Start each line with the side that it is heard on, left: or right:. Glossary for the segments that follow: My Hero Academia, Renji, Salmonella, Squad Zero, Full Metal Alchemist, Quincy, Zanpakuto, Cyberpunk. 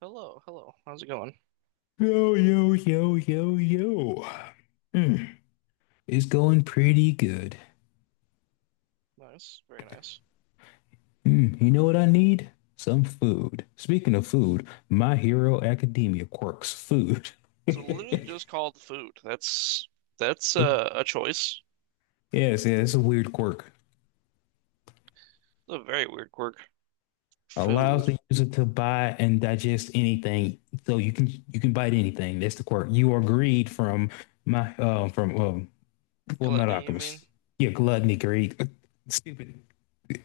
right: Hello, hello. How's it going?
left: Yo, yo, yo, yo, yo. Mm, it's going pretty good.
right: Nice, very nice.
left: Mm, you know what I need? Some food. Speaking of food, My Hero Academia quirks food.
right: So literally just called food. That's a choice.
left: Yes, yeah, it's a weird quirk.
right: A very weird quirk.
left: Allows
right: Food.
left: the user to buy and digest anything, so you can bite anything. That's the quirk. You are greed from my from Full Metal
right: Gluttony, you
left: Alchemist.
right: mean?
left: Yeah, gluttony, greed, stupid.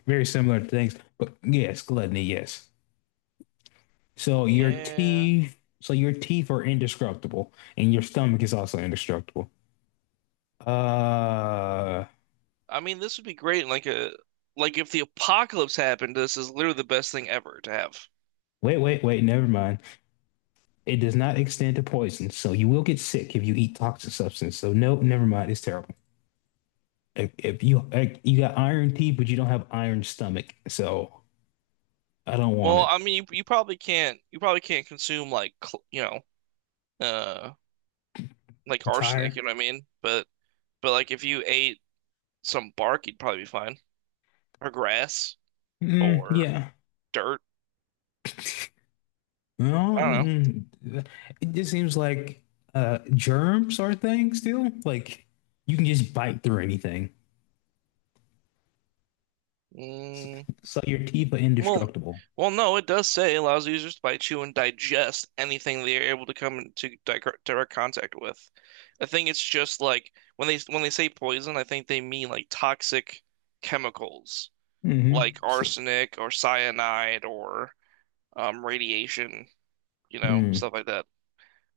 left: Very similar things, but yes, gluttony, yes. So your
right: Yeah.
left: teeth, so your teeth are indestructible, and your stomach is also indestructible. Uh,
right: I mean, this would be great in like if the apocalypse happened, this is literally the best thing ever to have.
left: Wait, wait, wait. Never mind. It does not extend to poison, so you will get sick if you eat toxic substance. So no, never mind. It's terrible. If you like, you got iron teeth, but you don't have iron stomach, so I don't want
right: Well,
left: it.
right: I mean, you probably can't consume like uh like
left: A
right: arsenic, you
left: tire?
right: know what I mean? but like if you ate some bark, you'd probably be fine. Or grass
left: Mm,
right: or
left: yeah.
right: dirt. I
left: No,
right: don't know.
left: it just seems like germs are a thing still. Like you can just bite through anything. So,
right: Mm,
left: so, your teeth are
right: well,
left: indestructible.
right: no, it does say it allows users to bite, chew, and digest anything they are able to come into direct contact with. I think it's just like when they say poison, I think they mean like toxic chemicals,
left: Mm-hmm.
right: like arsenic or cyanide or radiation,
left: Mm.
right: stuff like that.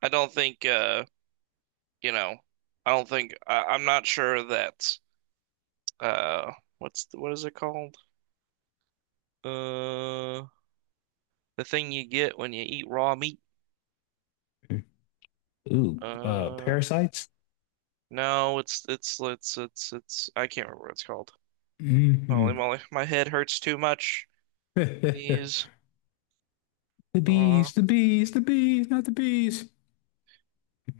right: I don't think, uh, you know, I don't think I, I'm not sure that uh, what is it called? Uh, the thing you get when you eat raw meat.
left: Ooh,
right: Uh,
left: parasites.
right: no, it's I can't remember what it's called. Holy
left: Mm-hmm.
right: moly, my head hurts too much.
left: The
right: These raw.
left: bees, the bees, the bees, not the bees.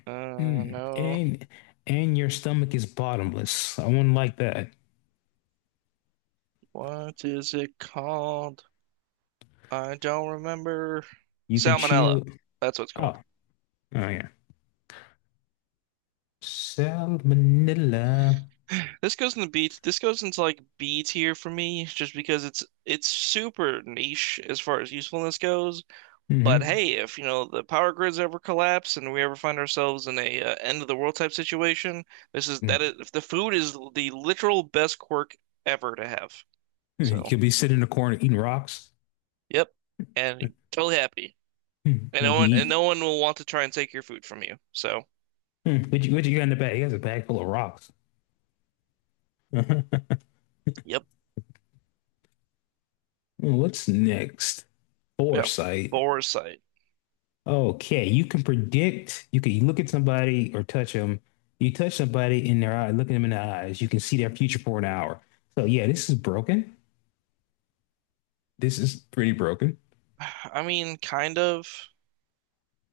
left: Mm.
right: No,
left: And your stomach is bottomless. I wouldn't like that.
right: what is it called? I don't remember.
left: You can
right: Salmonella.
left: chew.
right: That's what it's
left: Oh,
right: called.
left: oh, yeah. Salmonella.
right: This goes in the B. This goes into like B tier for me, just because it's super niche as far as usefulness goes. But
left: Mm-hmm.
right: hey, if the power grids ever collapse and we ever find ourselves in a end of the world type situation, this is that
left: Mm.
right: is if the food is the literal best quirk ever to have.
left: You
right: So,
left: could be sitting in the corner eating rocks.
right: yep, and totally happy,
left: Mm.
right: and
left: Like
right: no
left: you
right: one and
left: eat.
right: no one will want to try and take your food from you. So,
left: Mm. What you got in the bag? He has a bag full of rocks.
right: yep,
left: What's next?
right: yeah,
left: Foresight.
right: foresight.
left: Okay, you can predict. You can look at somebody or touch them. You touch somebody in their eye, look at them in the eyes. You can see their future for an hour. So yeah, this is broken. This is pretty broken.
right: I mean, kind of.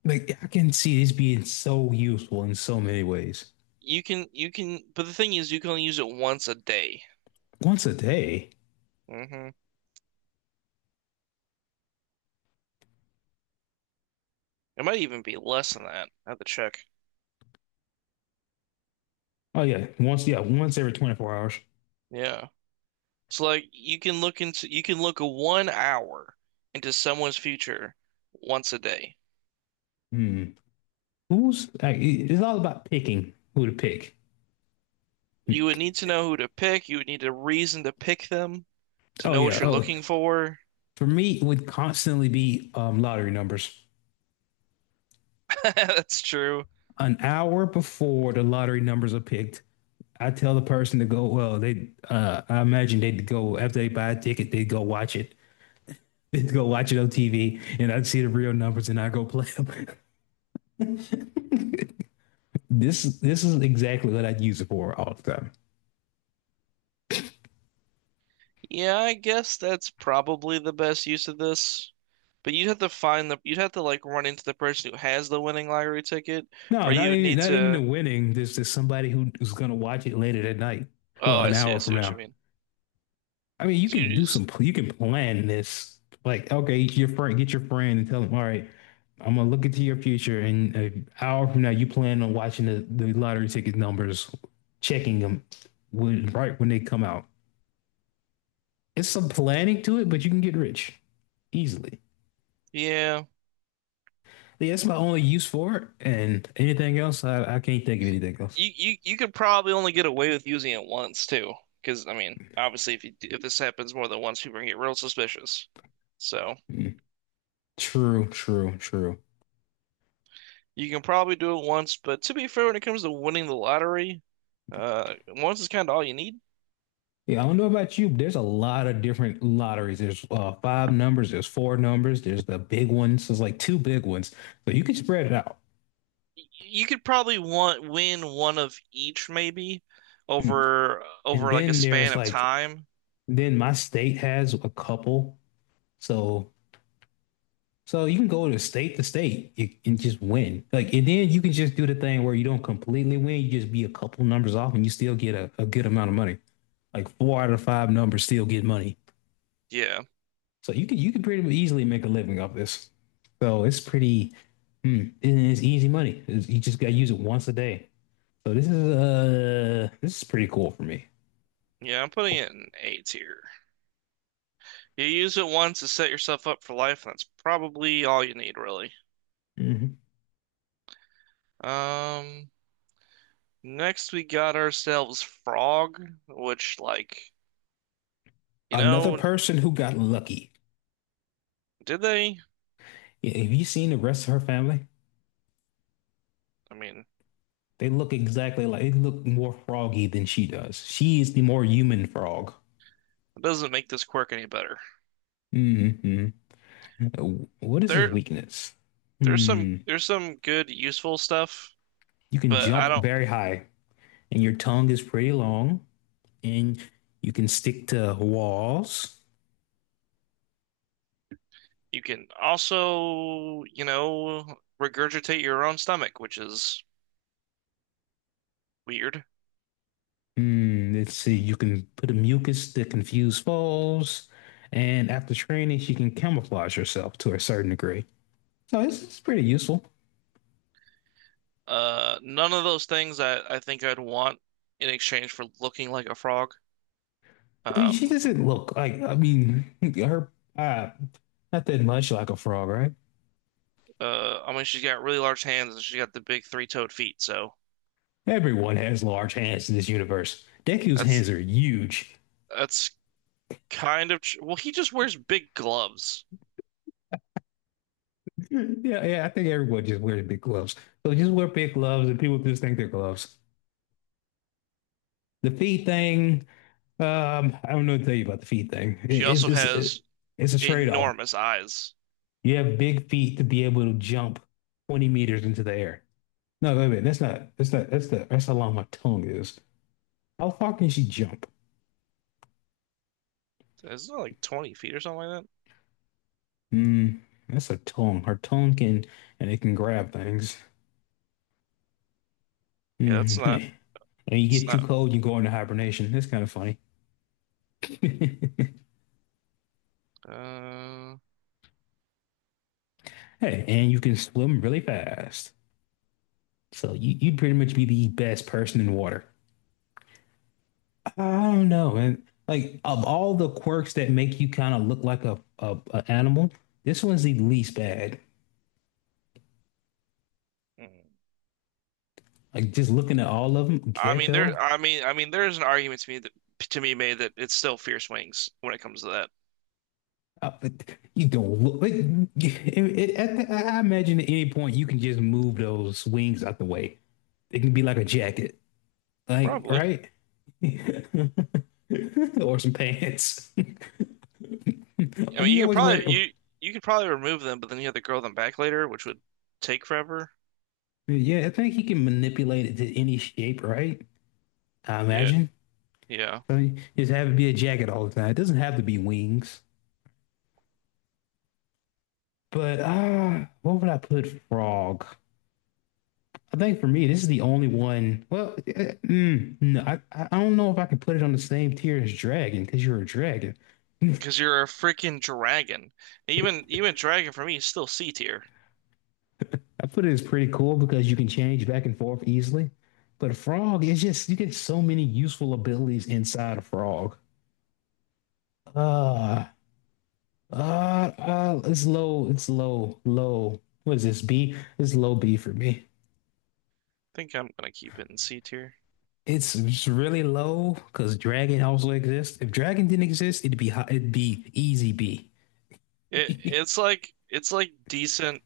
left: Like I can see this being so useful in so many ways.
right: You can, but the thing is, you can only use it once a day.
left: Once a day.
right: hmm It might even be less than that. I have to check.
left: Oh yeah, once every 24 hours.
right: Yeah. So like you can look one hour into someone's future once a day.
left: Hmm. Who's like? It's all about picking who to pick.
right: You would need to know who to pick. You would need a reason to pick them to
left: Oh
right: know
left: yeah.
right: what you're
left: Oh,
right: looking for.
left: for me, it would constantly be lottery numbers.
right: That's true.
left: An hour before the lottery numbers are picked, I tell the person to go. Well, they I imagine they'd go after they buy a ticket. They'd go watch it. They'd go watch it on TV, and I'd see the real numbers, and I go play them. This is exactly what I'd use it for all the time.
right: Yeah, I guess that's probably the best use of this. But you'd have to find the you'd have to like run into the person who has the winning lottery ticket,
left: No,
right: or you
left: not
right: would
left: even
right: need
left: not even the
right: to.
left: winning. There's just somebody who's gonna watch it later that night.
right: Oh,
left: Well,
right: I
left: an
right: see.
left: hour
right: I see
left: from
right: what you
left: now.
right: mean.
left: I mean, you
right: So
left: could
right: you
left: do
right: just
left: some, you can plan this. Like, okay, your friend, get your friend and tell him, all right, I'm gonna look into your future. And an hour from now, you plan on watching the lottery ticket numbers, checking them right when they come out. It's some planning to it, but you can get rich easily.
right: yeah.
left: Yeah, that's my only use for it. And anything else, I can't think of anything else.
right: You could probably only get away with using it once too, because I mean, obviously, if this happens more than once, people are gonna get real suspicious. So
left: Mm. True, true, true.
right: you can probably do it once, but to be fair, when it comes to winning the lottery, once is kind of all you need.
left: Yeah, I don't know about you, but there's a lot of different lotteries. There's five numbers, there's four numbers, there's the big ones. There's like two big ones. So you can spread it out.
right: You could probably want win one of each maybe
left: Mm.
right: over
left: And
right: over like a
left: then
right: span
left: there's
right: of
left: like,
right: time.
left: then my state has a couple. So so you can go to state and just win. Like, and then you can just do the thing where you don't completely win, you just be a couple numbers off and you still get a good amount of money. Like four out of five numbers still get money.
right: Yeah,
left: So you can pretty easily make a living off this. So it's pretty, and it's easy money. You just gotta use it once a day. So this is pretty cool for me.
right: yeah, I'm putting it in A tier. You use it once to set yourself up for life, and that's probably all you need, really.
left: Mhm.
right: Um. Next, we got ourselves Frog, which, like, you
left: Another
right: know,
left: person who got lucky.
right: did they?
left: Yeah, have you seen the rest of her family?
right: I mean,
left: They look exactly like they look more froggy than she does. She is the more human frog.
right: it doesn't make this quirk any better.
left: Hmm. What is his
right: There,
left: weakness?
right: there's some,
left: Hmm.
right: there's some good, useful stuff,
left: You can
right: but I
left: jump
right: don't.
left: very high, and your tongue is pretty long, and you can stick to walls.
right: You can also, regurgitate your own stomach, which is weird.
left: Hmm, let's see. You can put a mucus to confuse foes, and after training, she can camouflage herself to a certain degree. So it's pretty useful.
right: None of those things I think I'd want in exchange for looking like a frog.
left: I mean, she
right: Um,
left: doesn't look like. I mean, her uh, not that much like a frog, right?
right: I mean, she's got really large hands and she's got the big three-toed feet, so
left: Everyone has large hands in this universe. Deku's
right: that's
left: hands are huge.
right: that's kind of. Well, he just wears big gloves.
left: Yeah, yeah. I think everyone just wears big gloves. So just wear big gloves, and people just think they're gloves. The feet thing, I don't know what to tell you about the feet thing.
right: She
left: It- It's
right: also
left: it's
right: has
left: it's a trade off.
right: enormous eyes.
left: You have big feet to be able to jump 20 meters into the air. No, wait a minute. That's not. That's not. That's the. That's how long my tongue is. How far can she jump?
right: Isn't that like 20 feet or something like that?
left: Hmm. That's her tongue. Her tongue can and it can grab things.
right: Yeah,
left: Hmm.
right: that's not.
left: And you
right: It's
left: get too
right: not.
left: cold, you go into hibernation. That's kind of funny.
right: Uh,
left: Hey, and you can swim really fast. So you'd pretty much be the best person in water. I don't know. And like of all the quirks that make you kind of look like a animal, this one's the least bad.
right: hmm.
left: Like just looking at all of them,
right: I mean, there.
left: gecko.
right: I mean, there is an argument to me that made that it's still fierce wings when it comes to that.
left: But you don't look like I imagine at any point you can just move those wings out the way. It can be like a jacket, like
right: Probably.
left: right, or some pants. Why
right: I
left: do
right: mean,
left: you
right: you could
left: always wear?
right: probably
left: It?
right: you you could probably remove them, but then you have to grow them back later, which would take forever.
left: Yeah, I think he can manipulate it to any shape, right? I
right: Yeah,
left: imagine.
right: yeah.
left: So you just have it be a jacket all the time. It doesn't have to be wings. But what would I put frog? I think for me, this is the only one. Well, no, I don't know if I can put it on the same tier as dragon because you're a dragon.
right: Because you're a freaking dragon. Even dragon for me is still C tier.
left: I put it as pretty cool because you can change back and forth easily. But a frog is just you get so many useful abilities inside a frog. Uh, it's low, it's low, low. What is this B? It's low B for me.
right: I think I'm gonna keep it in C tier.
left: It's really low because Dragon also exists. If Dragon didn't exist, it'd be easy B.
right: It it's like decent.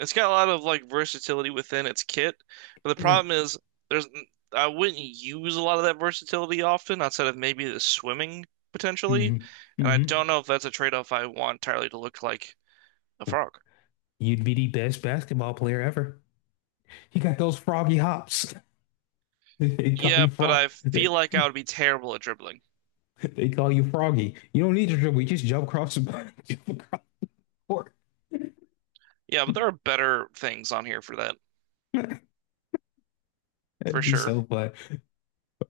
right: It's got a lot of like versatility within its kit, but the problem is there's I wouldn't use a lot of that versatility often outside of maybe the swimming potentially,
left: Hmm.
right: and I
left: Hmm.
right: don't know if that's a trade-off I want entirely to look like a frog.
left: You'd be the best basketball player ever. You got those froggy hops. They call
right: Yeah,
left: you
right: but
left: frog.
right: I
left: They,
right: feel like I would be terrible at dribbling.
left: they call you froggy. You don't need to dribble. You just jump across the jump across court.
right: Yeah, but there are better things on here for that for
left: That'd be
right: sure.
left: so fun.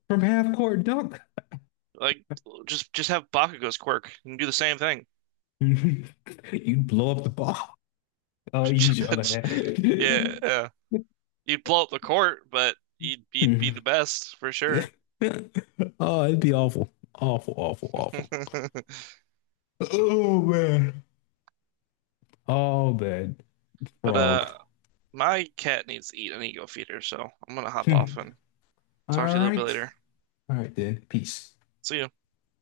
left: From half court dunk,
right: Like just have Bakugo's quirk and do the same thing.
left: you'd blow up the ball. Oh, use your other
right: Yeah,
left: hand.
right: yeah. You'd blow up the court, but you'd be the best for sure.
left: Oh, it'd be awful. Awful, awful, awful. Oh man. Oh man.
right: But
left: Frog.
right: uh, my cat needs to eat an ego feeder, so I'm gonna hop
left: Hmm.
right: off and
left: All
right: talk to you a little bit
left: right.
right: later.
left: All right then. Peace.
right: See you.